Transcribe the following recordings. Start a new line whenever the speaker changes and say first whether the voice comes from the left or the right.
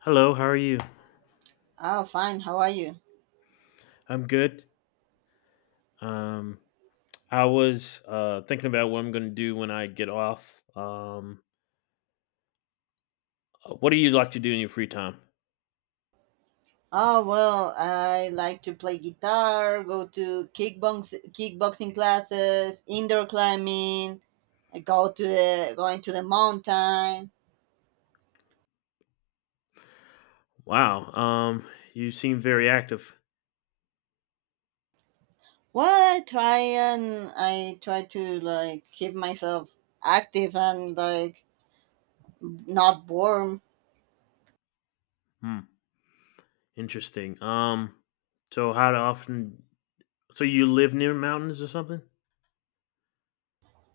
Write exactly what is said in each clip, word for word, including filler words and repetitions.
left: Hello, how are you?
right: Oh, fine. How are you?
left: I'm good. Um, I was uh, thinking about what I'm going to do when I get off. Um, uh, what do you like to do in your free time?
right: Oh, well, I like to play guitar, go to kickbox, kickboxing classes, indoor climbing, I go to the going to the mountain.
left: Wow, um, you seem very active.
right: Well, I try and I try to like keep myself active and like not bored.
left: Hmm, interesting. Um, so how often? So you live near mountains or something?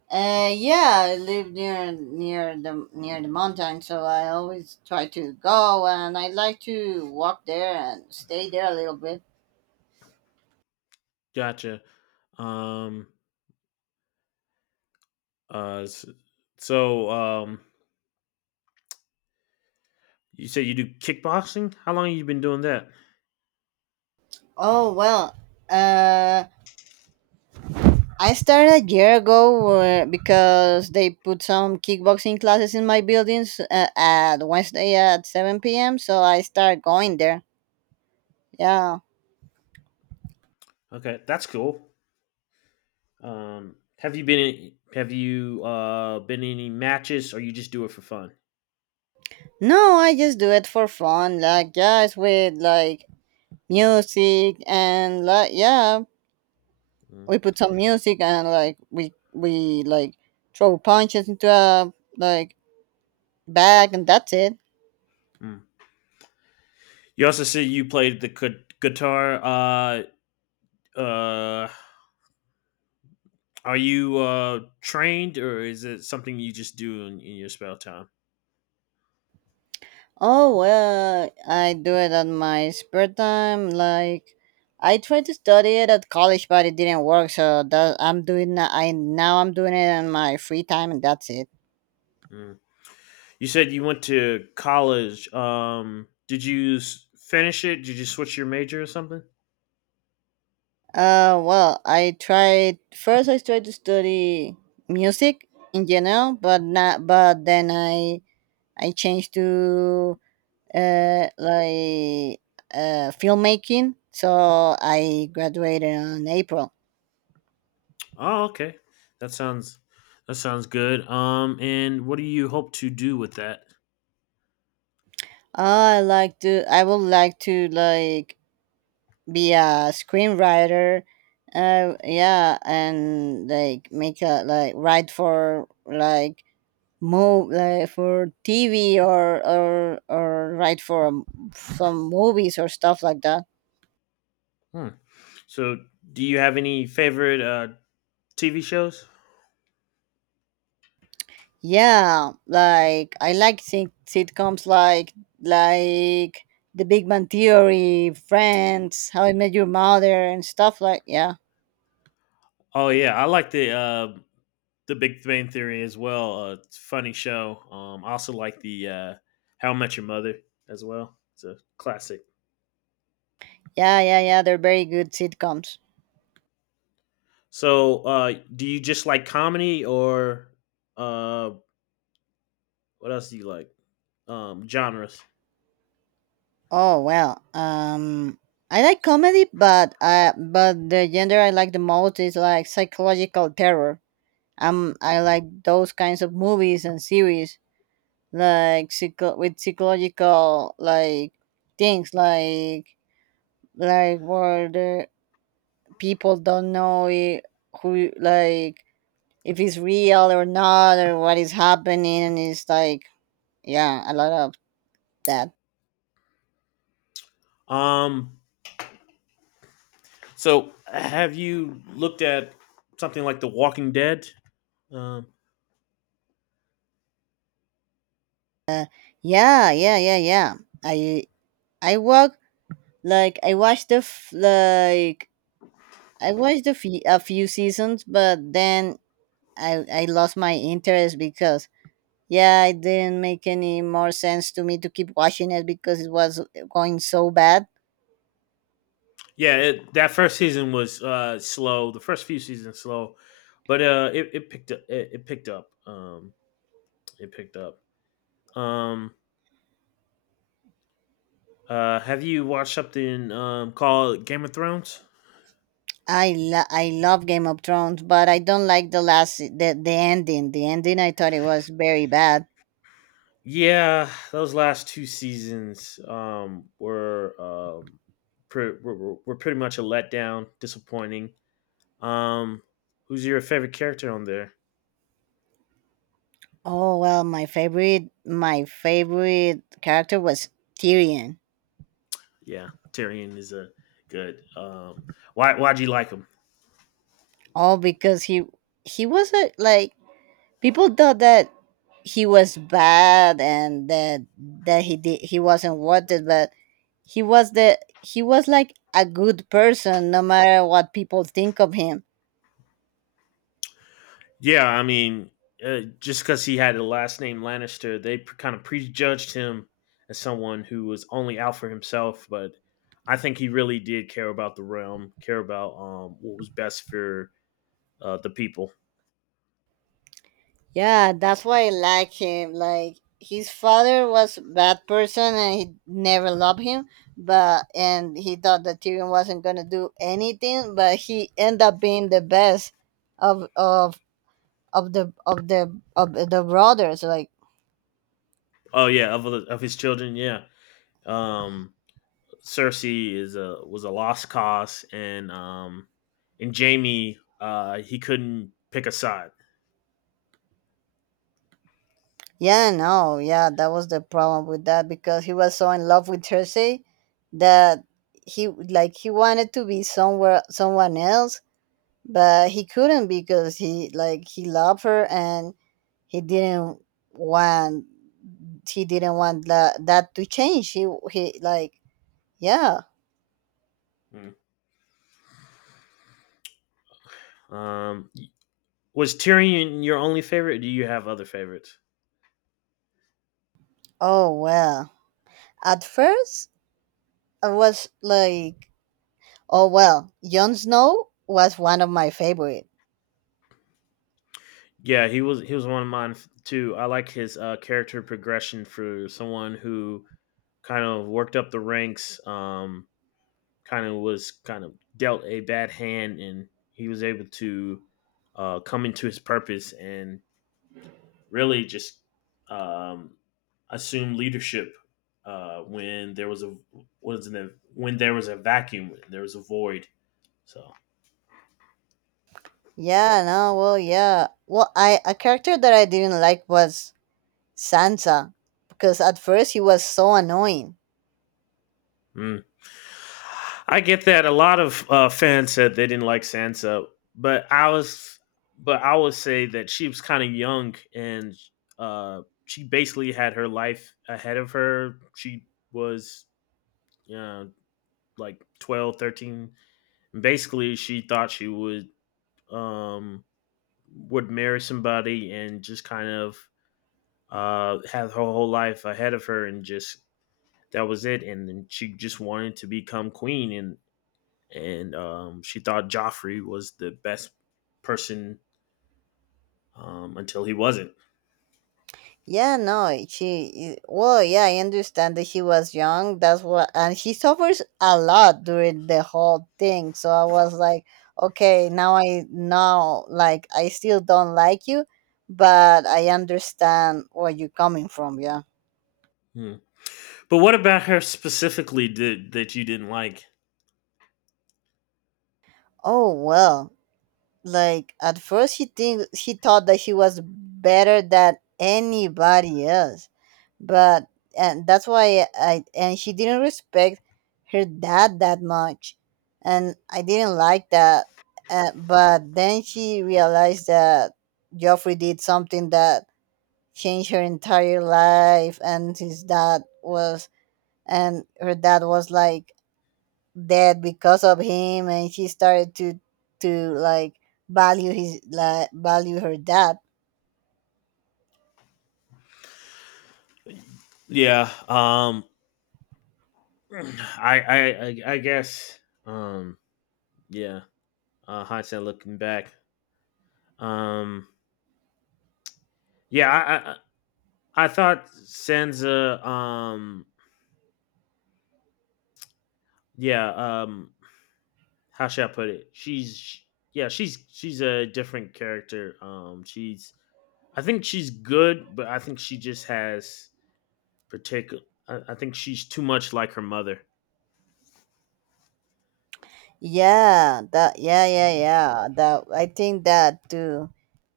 right: Uh, yeah, I live near near the near the mountain, so I always try to go and I like to walk there and stay there a little bit.
left: Gotcha. Um, uh, s- so um, you say you do kickboxing? How long have you been doing that?
right: Oh well, uh, I started a year ago, uh, because they put some kickboxing classes in my buildings, uh, at Wednesday at seven p m. So I start going there. Yeah.
left: Okay, that's cool. Um, have you been in, have you uh been in any matches or you just do it for fun?
right: No, I just do it for fun. Like, yeah, it's with like music and like, yeah,
left: Mm,
right: we put some music and like we we like throw punches into a like bag and that's it.
left: mm. You also said you played the gu- guitar. Uh, uh, are you uh trained or is it something you just do in, in your spare time?
right: Oh well, I do it on my spare time. Like, I tried to study it at college, but it didn't work. So that I'm doing I now I'm doing it on my free time, and that's it.
left: Mm. You said you went to college. Um, did you s- finish it? Did you switch your major or something?
right: Uh, well, I tried first. I tried to study music in general, but not. But then I I changed to uh like uh filmmaking. So I graduated in April.
left: Oh, okay. That sounds that sounds good. Um, and what do you hope to do with that?
right: Uh, I like to. I would like to like be a screenwriter, uh yeah, and like make a like write for like move like for T V or or or write for um, some movies or stuff like that.
left: Hmm. So, do you have any favorite uh, T V shows?
right: Yeah, like I like sit- sitcoms, like, like the Big Bang Theory, Friends, How I Met Your Mother and stuff like, yeah.
left: Oh yeah, I like the uh, the Big Bang Theory as well. Uh, it's a funny show. Um, I also like the uh, How I Met Your Mother as well. It's a classic.
right: Yeah, yeah, yeah, they're very good sitcoms.
left: So, uh, do you just like comedy or uh, What else do you like? Um, genres.
right: Oh well, um, I like comedy, but uh, but the genre I like the most is like psychological terror. Um, I like those kinds of movies and series, like psycho- with psychological, like things, like like where the people don't know, I who, like, if it's real or not or what is happening, and it's like, yeah, a lot of that.
left: Um, so have you looked at something like The Walking Dead? Um,
right: Yeah, yeah, yeah, yeah. I I walk Like I watched the f- like I watched the few, a few seasons, but then I I lost my interest because, yeah, it didn't make any more sense to me to keep watching it because it was going so bad.
left: yeah, it, that first season was uh, slow. The first few seasons slow, but uh, it, it picked up. It, it picked up. Um, it picked up. Um, uh, have you watched something um, called Game of Thrones?
right: I lo- I love Game of Thrones, but I don't like the last, the the ending. The ending, I thought it was very bad.
left: Yeah, those last two seasons um, were, um, pre- were were were pretty much a letdown, disappointing. Um, who's your favorite character on there?
right: Oh well, my favorite my favorite character was Tyrion.
left: Yeah, Tyrion is a good. Um, why why'd you like him?
right: All because he he was a like people thought that he was bad and that that he did he wasn't wanted, but he was the he was like a good person no matter what people think of him.
left: Yeah, I mean, uh, just because he had the last name Lannister, they pre- kind of prejudged him as someone who was only out for himself. But I think he really did care about the realm, care about um what was best for uh, the people.
right: Yeah, that's why I like him. Like, his father was bad person and he never loved him, but and he thought that Tyrion wasn't gonna do anything, but he ended up being the best of of of the of the of the brothers. Like.
left: Oh yeah, of the- of his children, yeah. Um, Cersei is a was a lost cause, and um, and Jaime uh, he couldn't pick a side.
right: Yeah, no, yeah, that was the problem with that because he was so in love with Cersei that he like he wanted to be somewhere someone else, but he couldn't because he like he loved her and he didn't want he didn't want that that to change. He he like yeah.
left: Mm. Um, was Tyrion your only favorite? Or do you have other favorites?
right: Oh well. At first I was like, oh well, Jon Snow was one of my favorite.
left: Yeah, he was he was one of mine too. I like his uh, character progression for someone who kind of worked up the ranks, um, kind of was kind of dealt a bad hand, and he was able to uh, come into his purpose and really just um, assumed leadership uh, when there was a was an, when there was a vacuum, when there was a void. So.
right: Yeah, no, well, yeah. Well, I a character that I didn't like was Sansa because at first he was so annoying.
left: Mm. I get that a lot of uh, fans said they didn't like Sansa, but I was but I would say that she was kind of young and uh, she basically had her life ahead of her. She was you know, like twelve, thirteen. Basically, she thought she would um, would marry somebody and just kind of uh, have her whole life ahead of her and just that was it. And then she just wanted to become queen and and um, she thought Joffrey was the best person um, until he wasn't.
right: Yeah, no, she. Well, yeah, I understand that she was young. That's what, and she suffers a lot during the whole thing. So I was like, okay, now I know, like, I still don't like you, but I understand where you're coming from. Yeah.
left: Hmm. But what about her specifically did, that you didn't like?
right: Oh well. Like, at first he think he thought that he was better than anybody else. But and that's why I and she didn't respect her dad that much. And I didn't like that. Uh, but then she realized that Joffrey did something that changed her entire life and his dad was and her dad was like that because of him and she started to to like value his like value her dad.
left: Yeah, um, I, I I I guess um, yeah. Uh, hindsight looking back, um, yeah, I, I I thought Sansa, um, yeah, um, how should I put it? She's, sh- yeah, she's she's a different character. Um, she's, I think she's good, but I think she just has particular. I, I think she's too much like her mother.
right: Yeah, that yeah, yeah, yeah, that I think that too.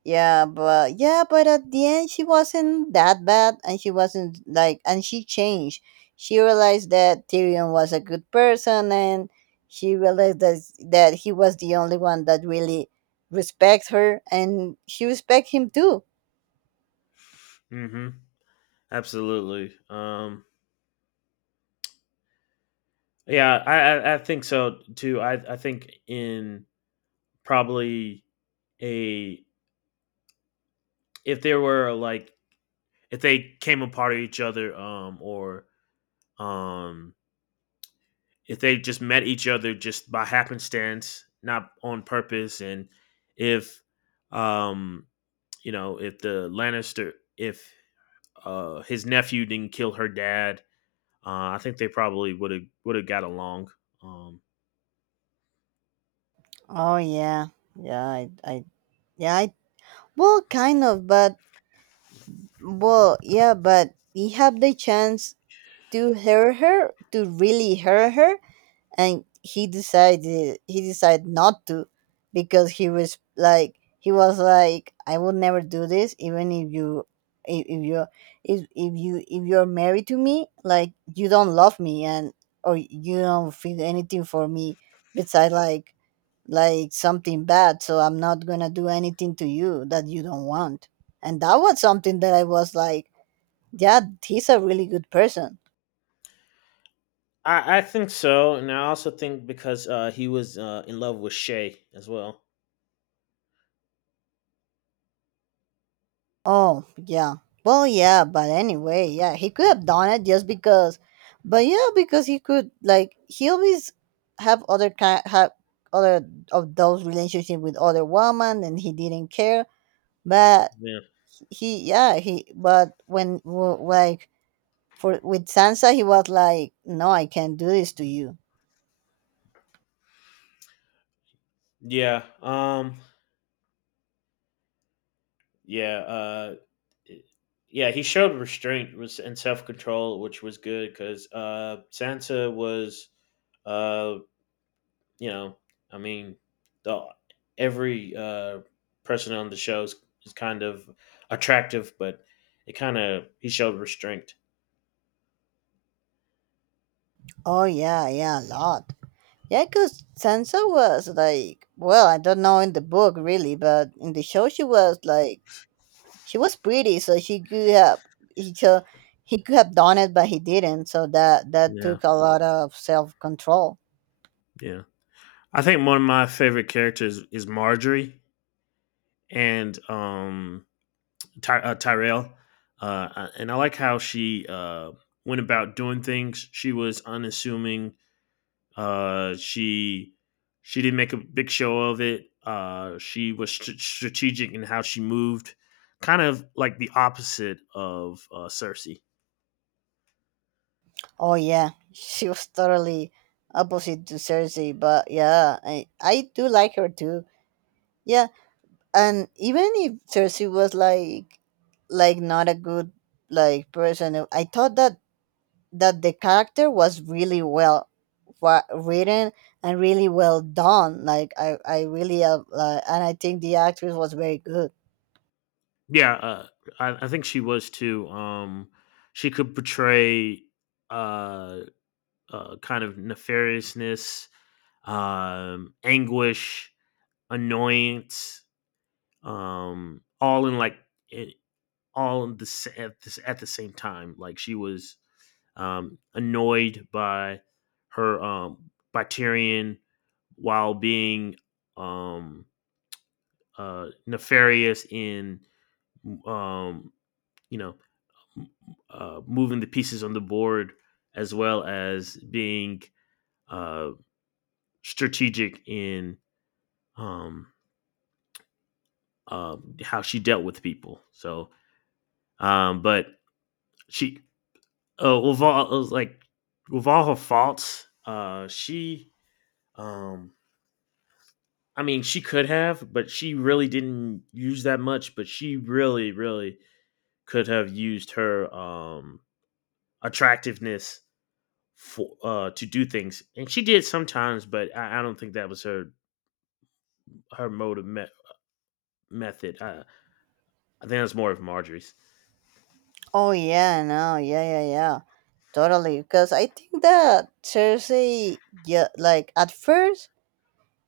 right: yeah but yeah, but at the end she wasn't that bad and she wasn't like and she changed. She realized that Tyrion was a good person and she realized that that he was the only one that really respects her and she respects him too.
left: Mm-hmm. Absolutely. Um, yeah, I, I I think so too. I I think in probably a if there were like if they came apart of each other, um, or um if they just met each other just by happenstance, not on purpose, and if um you know if the Lannister if uh his nephew didn't kill her dad, uh, I think they probably would have would have got along. Um,
right: Oh yeah, yeah. I I Yeah, I, well, kind of, but, well, yeah, but he had the chance to hurt her, to really hurt her, and he decided he decided not to, because he was like he was like, I will never do this, even if you if, if you if if you if you're married to me, like, you don't love me and or you don't feel anything for me besides, like, like something bad, so I'm not gonna do anything to you that you don't want, and that was something that I was like, yeah, he's a really good person.
left: I, I think so, and I also think because uh, he was uh, in love with Shay as well.
right: Oh yeah, well, yeah, but anyway, yeah, he could have done it just because, but yeah, because he could, like, he always have other kind have other of those relationship with other women and he didn't care, but,
left: Yeah,
right: he, yeah, he, but when w- like for with Sansa he was like, no, I can't do this to you.
left: yeah, um, yeah. Uh, yeah, he showed restraint was and self control, which was good because uh, Sansa was, uh, you know, I mean, the every uh, person on the show is, is kind of attractive, but it kind of he showed restraint.
right: Oh yeah, yeah, a lot. Yaiko's Sansa was like, well, I don't know in the book really, but in the show she was like, she was pretty, so she could have he so he could have done it, but he didn't. So that that
left: Yeah,
right: took a lot of self control.
left: yeah. I think one of my favorite characters is Marjorie and um, Ty- uh, Tyrell, uh, and I like how she uh, went about doing things. She was unassuming. Uh, she she didn't make a big show of it. Uh, she was st- strategic in how she moved, kind of like the opposite of uh, Cersei.
right: Oh yeah, she was totally opposite to Cersei, but yeah, I I do like her too. Yeah, and even if Cersei was like, like not a good, like, person, I thought that that the character was really well wa- written and really well done. Like, I, I really, uh, uh, and I think the actress was very good.
left: Yeah, uh, I, I think she was too. Um, she could portray uh, uh, kind of nefariousness, um, anguish, annoyance, um, all in like i- all in the, sa- at the at the same time. Like she was um, annoyed by her um, by Tyrion while being um, uh, nefarious in um, you know uh, moving the pieces on the board as well as being uh, strategic in um, uh, how she dealt with people. So, um, but she uh, with all it was like with all her faults, uh, she um, I mean, she could have, but she really didn't use that much. But she really, really could have used her um attractiveness for uh to do things, and she did sometimes. But I, I don't think that was her her motive me- method. I, I think that's more of Marjorie's.
right: Oh yeah, no, yeah, yeah, yeah, totally. Because I think that Cersei, yeah, like at first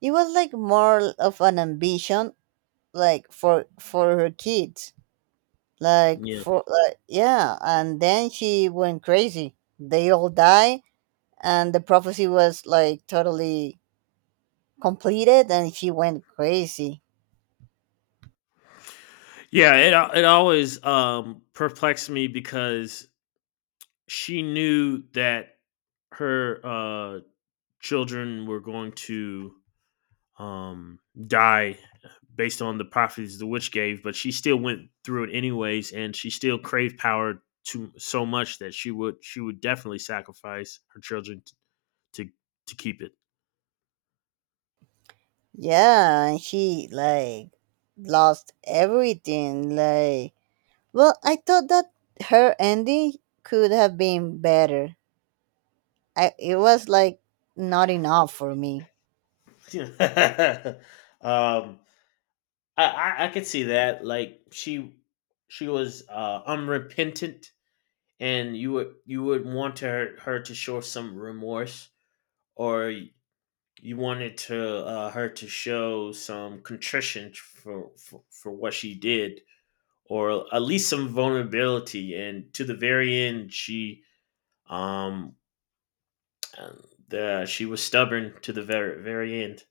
right: it was like more of an ambition, like for for her kids, like
left: Yeah.
right: for like, yeah, and then she went crazy. They all die, and the prophecy was like totally completed and he went crazy.
left: Yeah, it al- it always um, perplexed me because she knew that her uh, children were going to um, die based on the prophecies the witch gave, but she still went through it anyways, and she still craved power to so much that she would she would definitely sacrifice her children to to, keep it.
right: Yeah, and he like lost everything. Like, well, I thought that her ending could have been better. I it was like not enough for me.
left: um, I, I I could see that. Like she she was uh, unrepentant, and you would you would want her her to show some remorse, or you wanted to uh, her to show some contrition for, for for what she did, or at least some vulnerability. And to the very end she um the she was stubborn to the very very end.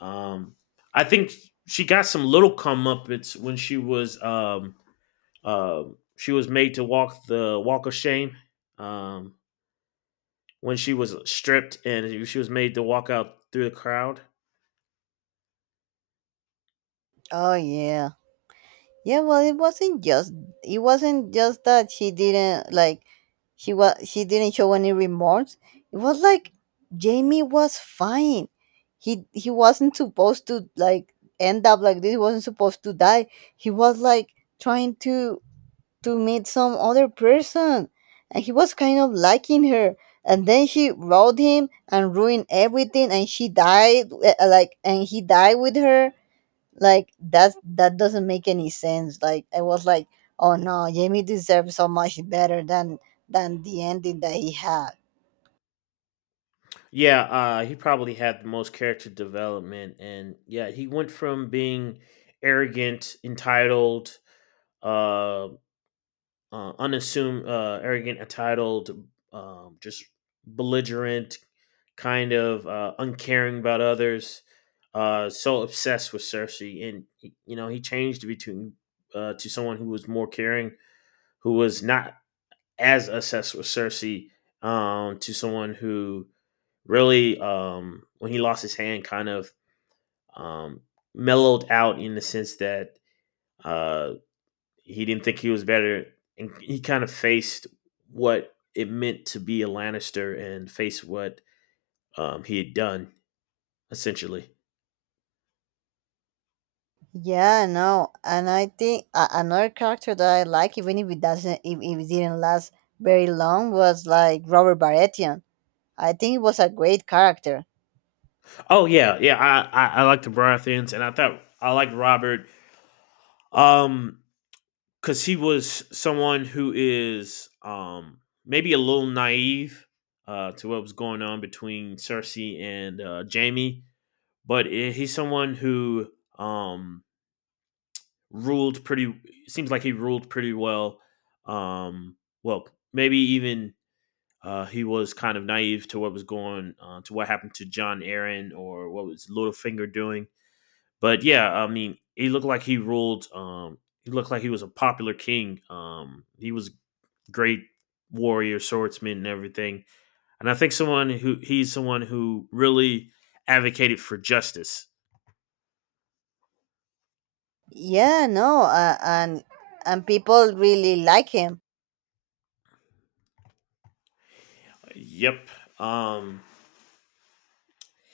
left: Um I think she got some little comeuppance when she was um uh, she was made to walk the walk of shame um when she was stripped and she was made to walk out through the crowd.
right: Oh yeah. Yeah, well, it wasn't just it wasn't just that she didn't like, she was she didn't show any remorse. It was like Jamie was fine. He he wasn't supposed to like end up like this. He wasn't supposed to die. He was like trying to to meet some other person, and he was kind of liking her. And then she rode him and ruined everything, and she died, uh, like, and he died with her, like that that doesn't make any sense, like, I was like, oh no, Jamie deserves so much better than than the ending that he had.
left: Yeah, uh, he probably had the most character development, and yeah, he went from being arrogant, entitled, uh, uh unassuming, uh, arrogant, entitled, um, just belligerent, kind of uh, uncaring about others, uh, so obsessed with Cersei, and he- you know he changed between uh, to someone who was more caring, who was not as obsessed with Cersei, um, to someone who really um, when he lost his hand kind of um, mellowed out in the sense that uh, he didn't think he was better and he kind of faced what it meant to be a Lannister and face what um, he had done essentially.
right: Yeah, no, and I think, uh, another character that I like, even if it doesn't if, if it didn't last very long, was like Robert Baratheon. I think he was a great character.
left: Oh yeah, yeah. I I, I like the Baratheons, and I thought I liked Robert, um, because he was someone who is um maybe a little naive, uh, to what was going on between Cersei and uh, Jamie, but I he's someone who um, ruled pretty. Seems like he ruled pretty well. Um, well, maybe even uh, he was kind of naive to what was going uh, to what happened to John Aaron or what was Littlefinger doing. But yeah, I mean, he looked like he ruled. Um, he looked like he was a popular king. Um, he was a great warrior, swordsman, and everything. And I think someone who he's someone who really advocated for justice.
right: Yeah, no, uh, and and people really like him.
left: Yep. Um,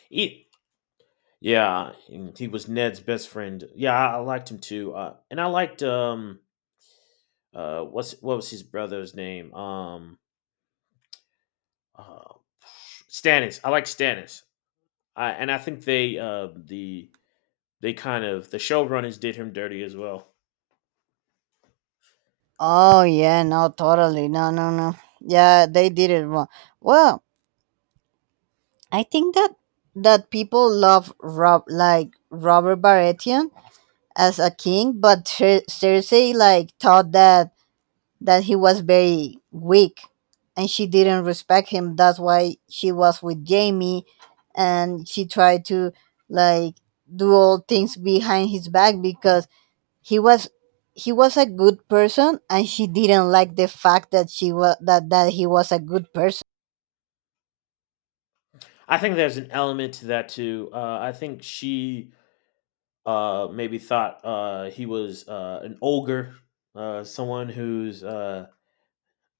left: He, yeah, and he was Ned's best friend. Yeah, I, I liked him too. Uh, and I liked um uh what's what was his brother's name? Um uh, Stannis. I like Stannis. I and I think they uh the they kind of the showrunners did him dirty as well.
right: Oh yeah, no, totally, no, no, no, yeah, they did it wrong. Well, I think that that people love Rob, like Robert Baratheon, as a king, but Cer- Cersei like thought that that he was very weak, and she didn't respect him. That's why she was with Jamie, and she tried to like do all things behind his back because he was he was a good person, and she didn't like the fact that she was that that he was a good person.
left: I think there's an element to that too. Uh, I think she uh maybe thought uh he was uh an ogre, uh someone who's uh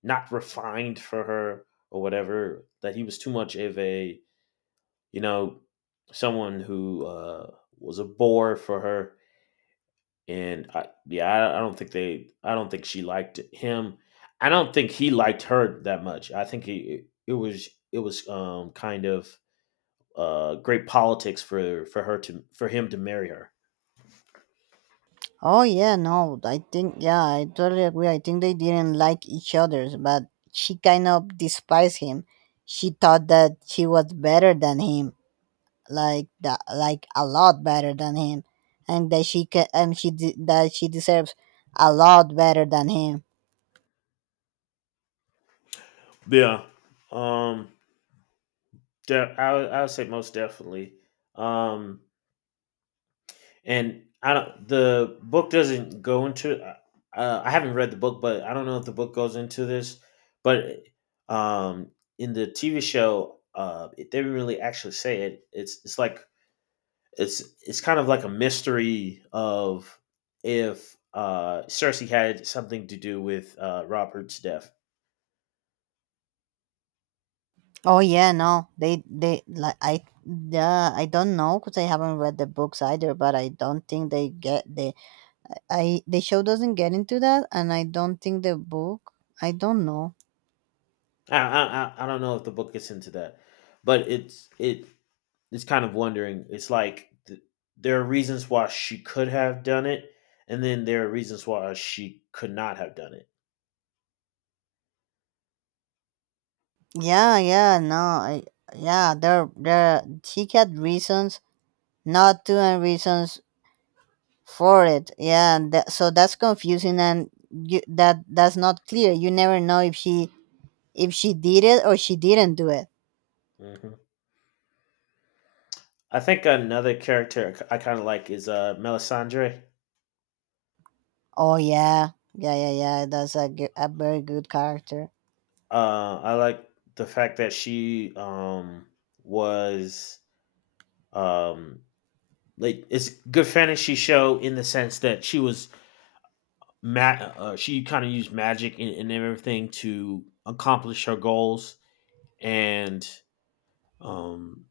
left: not refined for her or whatever. That he was too much of a you know someone who uh, was a bore for her. And I, yeah, I, I don't think they, I don't think she liked him. I don't think he liked her that much. I think he, it was, it was um, kind of uh, great politics for for her to for him to marry her.
right: Oh yeah, no, I think, yeah, I totally agree. I think they didn't like each other, but she kind of despised him. She thought that she was better than him, like that, like a lot better than him, and that she can and she de- that she deserves a lot better than him.
left: Yeah, um, de- I would- I would say most definitely. Um, And I don't. The book doesn't go into. Uh, I haven't read the book, but I don't know if the book goes into this. But um, in the T V show, uh, it didn't really actually say it. It's it's like it's it's kind of like a mystery of if uh, Cersei had something to do with uh, Robert's death.
right: Oh yeah, no, they they like I yeah I don't know because I haven't read the books either, but I don't think they get the I the show doesn't get into that, and I don't think the book I don't know.
left: I, I I I don't know if the book gets into that, but it's it It's kind of wondering. It's like th- there are reasons why she could have done it, and then there are reasons why she could not have done it.
right: Yeah, yeah, no, I, yeah, there, there, he had reasons not to and reasons for it. Yeah, and tha- so that's confusing and you, that that's not clear. You never know if she if she did it or she didn't do it.
left: hmm I think another character I kind of like is uh, Melisandre.
right: Oh yeah, yeah, yeah, yeah. That's a g- a very good character.
left: Uh, I like the fact that she um was um like it's good fantasy show in the sense that she was ma- uh, she kind of used magic and, and everything to accomplish her goals and um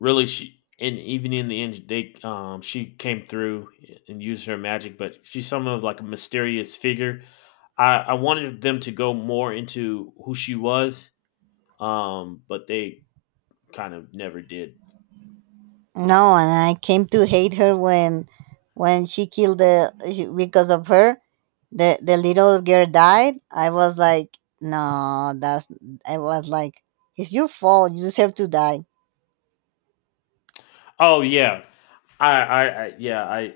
left: really she and even in the end they um she came through and used her magic, but she's somewhat of like a mysterious figure. I, I wanted them to go more into who she was, um, but they kind of never did.
right: No, and I came to hate her when when she killed the she, because of her the the little girl died. I was like, no, that's I was like, it's your fault. You deserve to die.
left: Oh yeah, I, I, I yeah, I,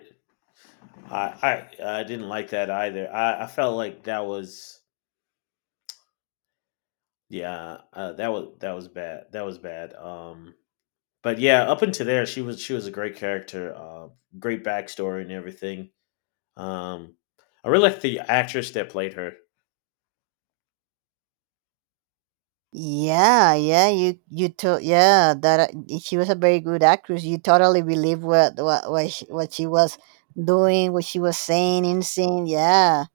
left: I, I, I didn't like that either. I, I felt like that was, yeah, uh, that was that was bad. That was bad. Um, but yeah, up until there, she was she was a great character, uh, great backstory and everything. Um, I really like the actress that played her.
right: Yeah, yeah, you you to yeah that uh, she was a very good actress. You totally believe what what what she, what she was doing, what she was saying in scene. Yeah,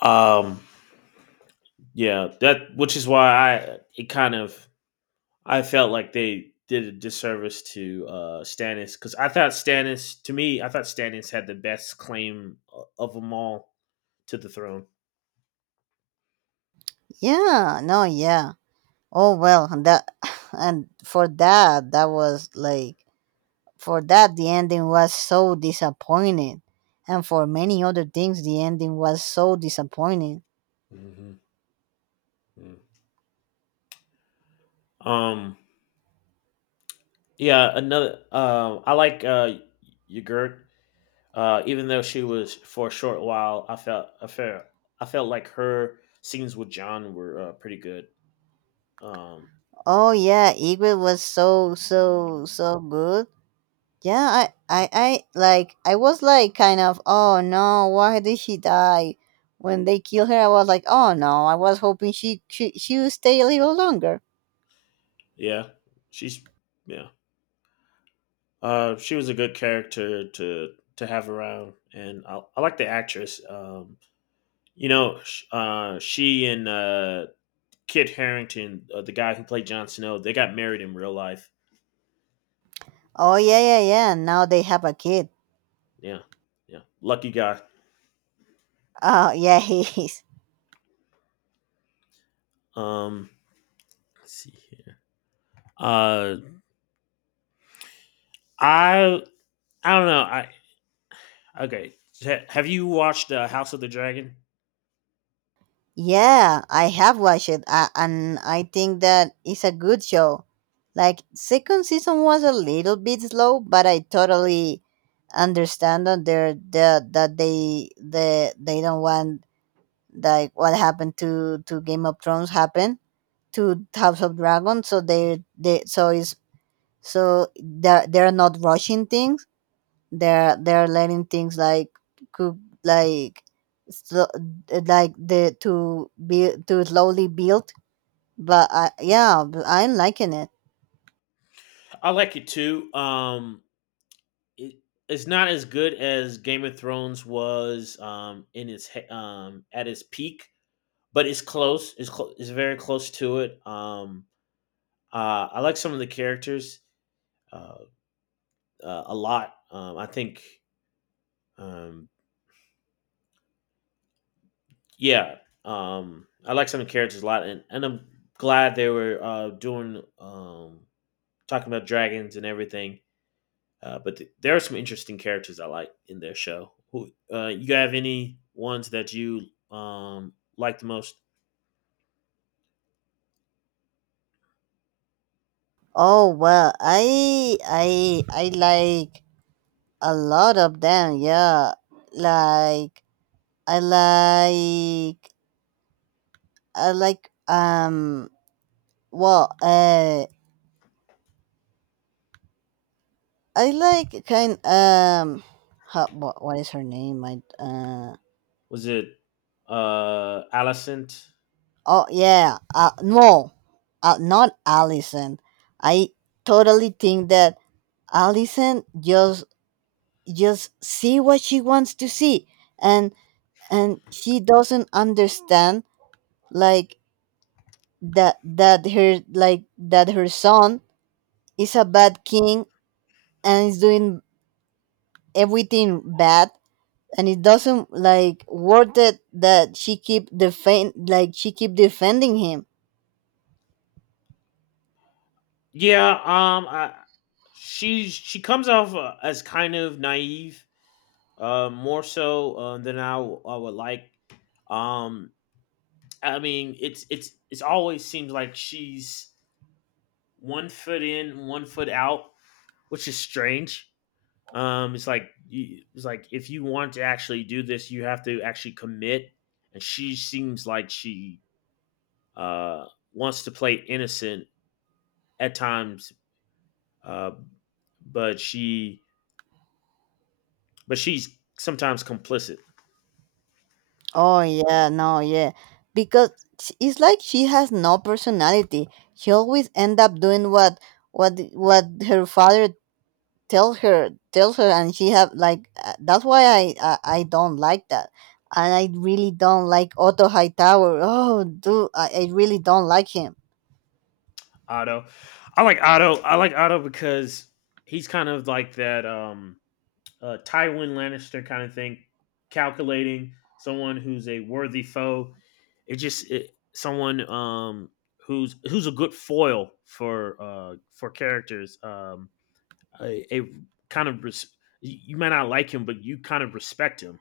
left: Um, Yeah, that which is why I it kind of I felt like they did a disservice to uh Stannis, because I thought Stannis to me I thought Stannis had the best claim uh, of them all to the throne.
right: yeah, no, yeah. Oh well, and that and for that that was like For that, the ending was so disappointing. And for many other things, the ending was so disappointing.
left: Mm-hmm. Mm. Um, yeah, another. Um, Uh, I like uh Ygritte. Uh, even though she was for a short while, I felt I felt I felt like her scenes with John were uh, pretty good. Um,
right: Oh, yeah, Egret was so, so, so good. Yeah, I, I, I, like, I was like, kind of, oh no, why did she die? When they kill her, I was like, oh no, I was hoping she, she, she would stay a little longer.
left: yeah, she's yeah. Uh, she was a good character to to have around, and I, I like the actress. Um, you know, sh- uh, she and uh, Kit Harington, uh, the guy who played Jon Snow, they got married in real life.
right: Oh, yeah, yeah, yeah, now they have a kid.
left: Yeah, yeah, lucky guy.
right: Oh, yeah, he is.
left: Um, let's see here. Uh, I I don't know. I okay. Ha- Have you watched uh, House of the Dragon?
right: Yeah, I have watched it, uh, and I think that it's a good show. Like second season was a little bit slow, but I totally understand that they're the that they the they don't want like what happened to to Game of Thrones happen to House of Dragon, so they they so it's so they're they're not rushing things they're they're learning things like cook like so, like the to be to slowly build but I, yeah but I'm liking it.
left: I like it too. Um, it, it's not as good as Game of Thrones was um, in its he- um, at its peak, but it's close. It's close. It's very close to it. Um, uh, I like some of the characters uh, uh, a lot. Um, I think, um, yeah, um, I like some of the characters a lot, and, and I'm glad they were uh, doing um, talking about dragons and everything. Uh, but th- there are some interesting characters I like in their show. Who uh, you have any ones that you um, like the most?
right: Oh well i i i like a lot of them, yeah, like I like I like um well uh I like kind um how, what, what is her name, I uh
left: Was it uh, Alicent?
right: Oh yeah, uh, no, uh, not Allison. I totally think that Allison just just see what she wants to see, and and she doesn't understand like that that her like that her son is a bad king and is doing everything bad, and it doesn't like worth it that she keep defend like she keep defending him.
left: Yeah, um, I, she's she comes off uh, as kind of naive, uh, more so uh, than I, w- I would like. Um, I mean, it's it's it's always seems like she's one foot in, one foot out, which is strange. Um, it's like you, it's like if you want to actually do this, you have to actually commit. And she seems like she uh wants to play innocent at times, uh, but she but she's sometimes complicit.
right: Oh yeah, no, yeah. Because sh- it's like she has no personality. She always end up doing what what what her father tell her tells her and she have like uh, that's why I, I I don't like that. And I really don't like Otto Hightower. Oh, dude, I, I really don't like him.
left: Otto, I like Otto. I like Otto because he's kind of like that um, uh, Tywin Lannister kind of thing, calculating someone who's a worthy foe. It just it, someone um, who's who's a good foil for uh, for characters. Um, a, a kind of res- you may not like him, but you kind of respect him.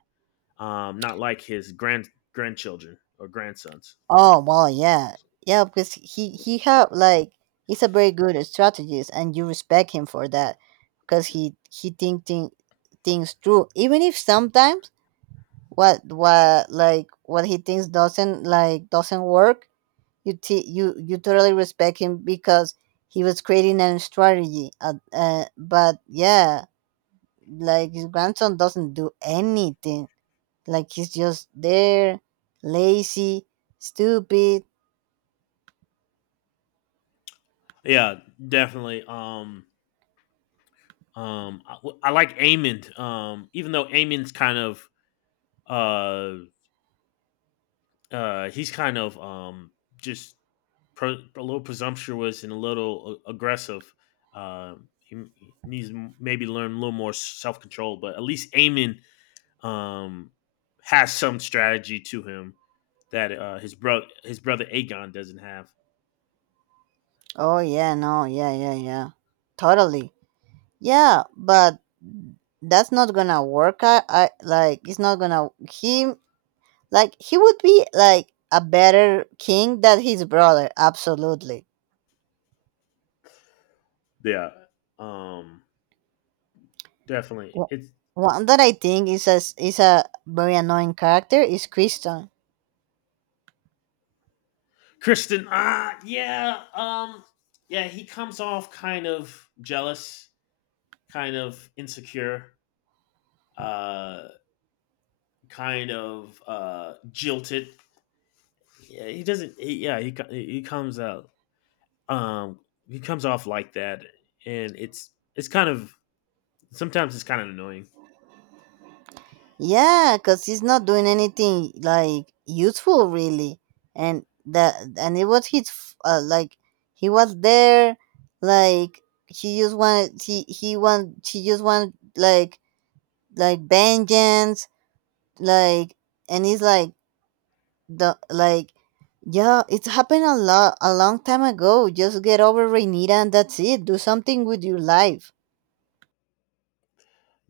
left: Um, not like his grand grandchildren or grandsons.
right: Oh well, yeah, yeah, because he he have like he's a very good strategist, and you respect him for that, because he he think, think things through, even if sometimes what what like what he thinks doesn't like doesn't work. You t- you you totally respect him because he was creating a strategy, uh, uh, but yeah, like his grandson doesn't do anything, like he's just there, lazy, stupid.
left: Yeah, definitely. Um, Um, I, I like Amon. Um, even though Amon's kind of uh uh he's kind of um just pre- a little presumptuous and a little a- aggressive. Um, he, he needs to maybe learn a little more self control, but at least Amon um has some strategy to him that uh his brother his brother Aegon doesn't have.
right: Oh yeah no yeah yeah yeah totally. Yeah, but that's not gonna work. i, I, like, it's not gonna him. Like he would be like a better king than his brother, absolutely.
left: Yeah. Um, Definitely.
right: Wh-
left: It's
right: One that I think is a s- is a very annoying character is Kriston.
left: Kristen, ah, yeah, um, yeah, he comes off kind of jealous, kind of insecure, uh, kind of uh, jilted. Yeah, he doesn't. He, yeah, he he comes out. Um, he comes off like that, and it's it's kind of sometimes it's kind of annoying.
right: Yeah, cause he's not doing anything like useful really, and that and it was his f- uh, like he was there, like he just wanted he he want he just wanted like like vengeance, like, and he's like the like, yeah, it's happened a lot a long time ago. Just get over Renita and that's it. Do something with your life.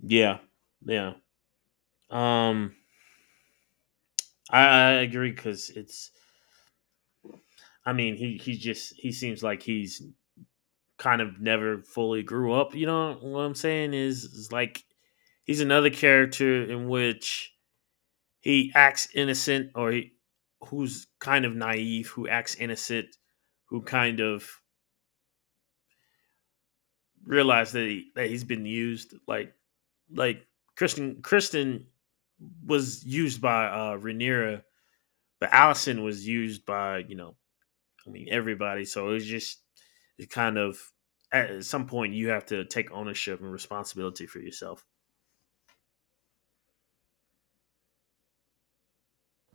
left: Yeah, yeah. Um, I, I agree because it's. I mean, he he just he seems like he's kind of never fully grew up. You know what I'm saying? Is, is like he's another character in which he acts innocent or he, who's kind of naive, who acts innocent, who kind of realized that he, that he's been used like like Kristen Kristen was used by uh Rhaenyra, but Allison was used by, you know, I mean, everybody. So it's just it kind of at some point you have to take ownership and responsibility for yourself.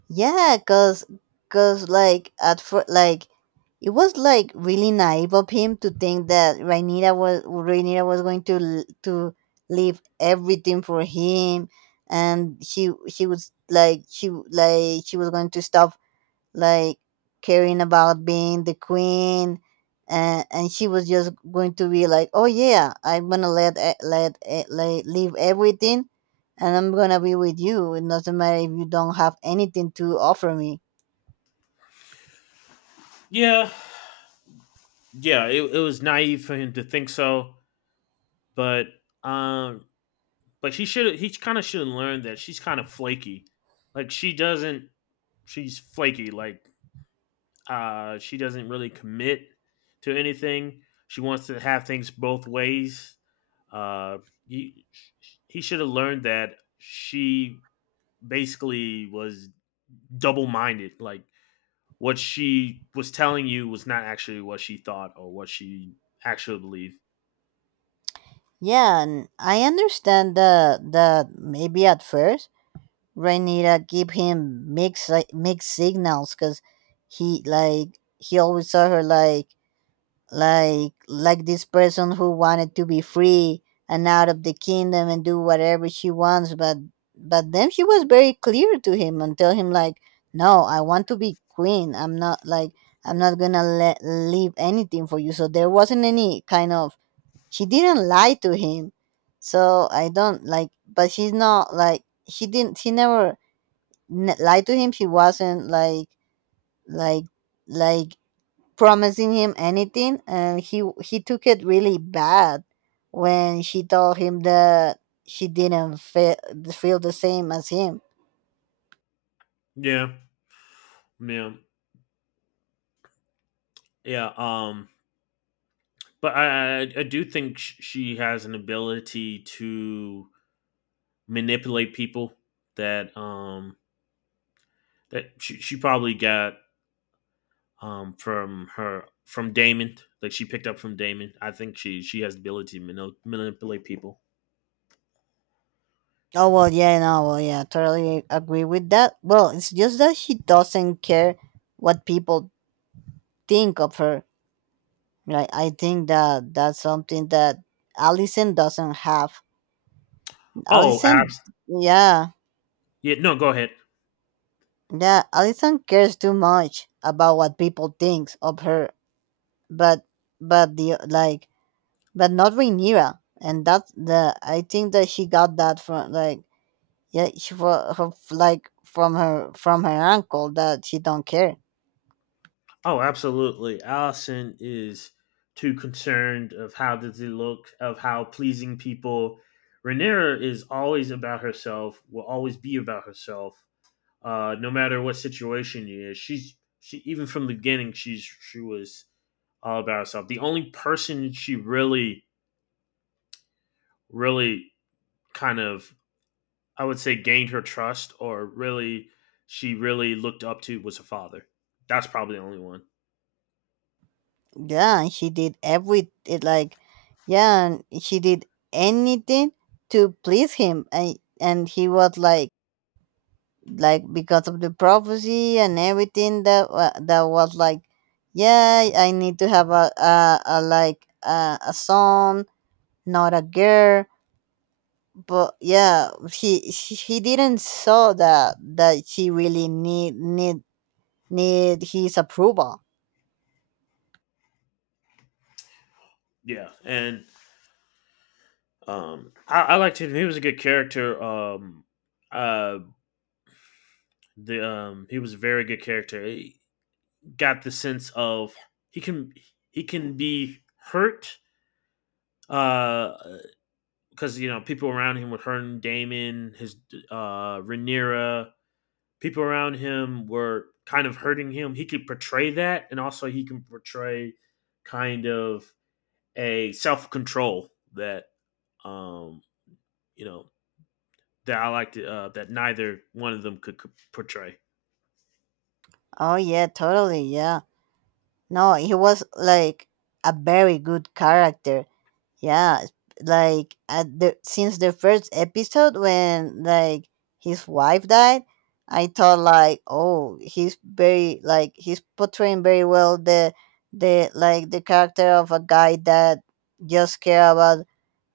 right: Yeah cause cause like at first like it was like really naive of him to think that Rhaenyra was Rhaenyra was going to l- to leave everything for him, and she she was like she like she was going to stop like caring about being the queen, and and she was just going to be like, oh yeah, I'm gonna let e- let e- let leave everything and I'm gonna be with you. It doesn't matter if you don't have anything to offer me.
left: Yeah, yeah. It, it was naive for him to think so, but um, but he should he kind of should have learned that she's kind of flaky. Like she doesn't. She's flaky. Like uh, she doesn't really commit to anything. She wants to have things both ways. Uh, he, he should have learned that she basically was double minded. Like what she was telling you was not actually what she thought or what she actually believed.
right: Yeah, and I understand that that maybe at first Rhaenyra give him mixed like mixed signals, because he like he always saw her like like like this person who wanted to be free and out of the kingdom and do whatever she wants, but but then she was very clear to him and tell him like, no, I want to be queen, I'm not like, I'm not gonna let leave anything for you. So there wasn't any kind of, she didn't lie to him. So I don't like but she's not like she didn't she never n- lied to him. She wasn't like like like promising him anything, and he he took it really bad when she told him that she didn't feel, feel the same as him.
left: Yeah, yeah, yeah. Um, but I, I, I do think sh- she has an ability to manipulate people that um that she, she probably got um from her from Damon. Like she picked up from Damon. I think she she has the ability to manip- manipulate people.
right: Oh well, yeah, no, well, yeah, totally agree with that. Well, it's just that she doesn't care what people think of her, like I think that that's something that Allison doesn't have.
left: Oh,
right: Allison,
left: abs.
right: yeah,
left: Yeah. No, go ahead.
right: yeah, Allison cares too much about what people think of her, but but the like, but not Rhaenyra, and that's the I think that she got that from like, yeah, she for her like from her from her uncle, that she don't care.
left: Oh, absolutely. Allison is too concerned of how does it look, of how pleasing people. Renera is always about herself, will always be about herself, uh, no matter what situation it is. She's she, even from the beginning, she's she was all about herself. The only person she really, really kind of I would say gained her trust or really she really looked up to was her father. That's probably the only one.
right: Yeah, and she did every it like, yeah, and she did anything to please him, and and he was like like because of the prophecy and everything that wa- that was like, yeah, I need to have a, a, a like a, a son, not a girl. But yeah, he he he didn't saw that that he really need need need his approval.
left: Yeah. And Um, I, I liked him. He was a good character. Um, uh, the um, He was a very good character. He got the sense of he can he can be hurt. Uh, because you know people around him were hurting Damon, his uh Rhaenyra. People around him were kind of hurting him. He could portray that, and also he can portray kind of a self control that um you know that I liked uh, that neither one of them could, could portray.
right: Oh yeah, totally, yeah, no he was like a very good character. Yeah, like at the since the first episode when like his wife died, I thought like, oh, he's very like he's portraying very well the the like the character of a guy that just care about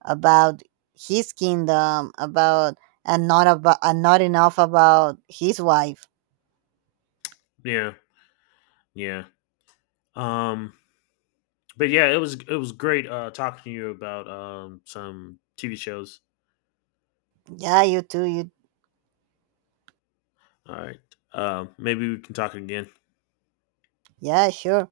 right: about his kingdom, about and not about and not enough about his wife.
left: Yeah, yeah. Um, but yeah, it was it was great uh, talking to you about um, some T V shows.
right: Yeah, you too. You
left: All right, um, maybe we can talk again.
right: yeah, sure.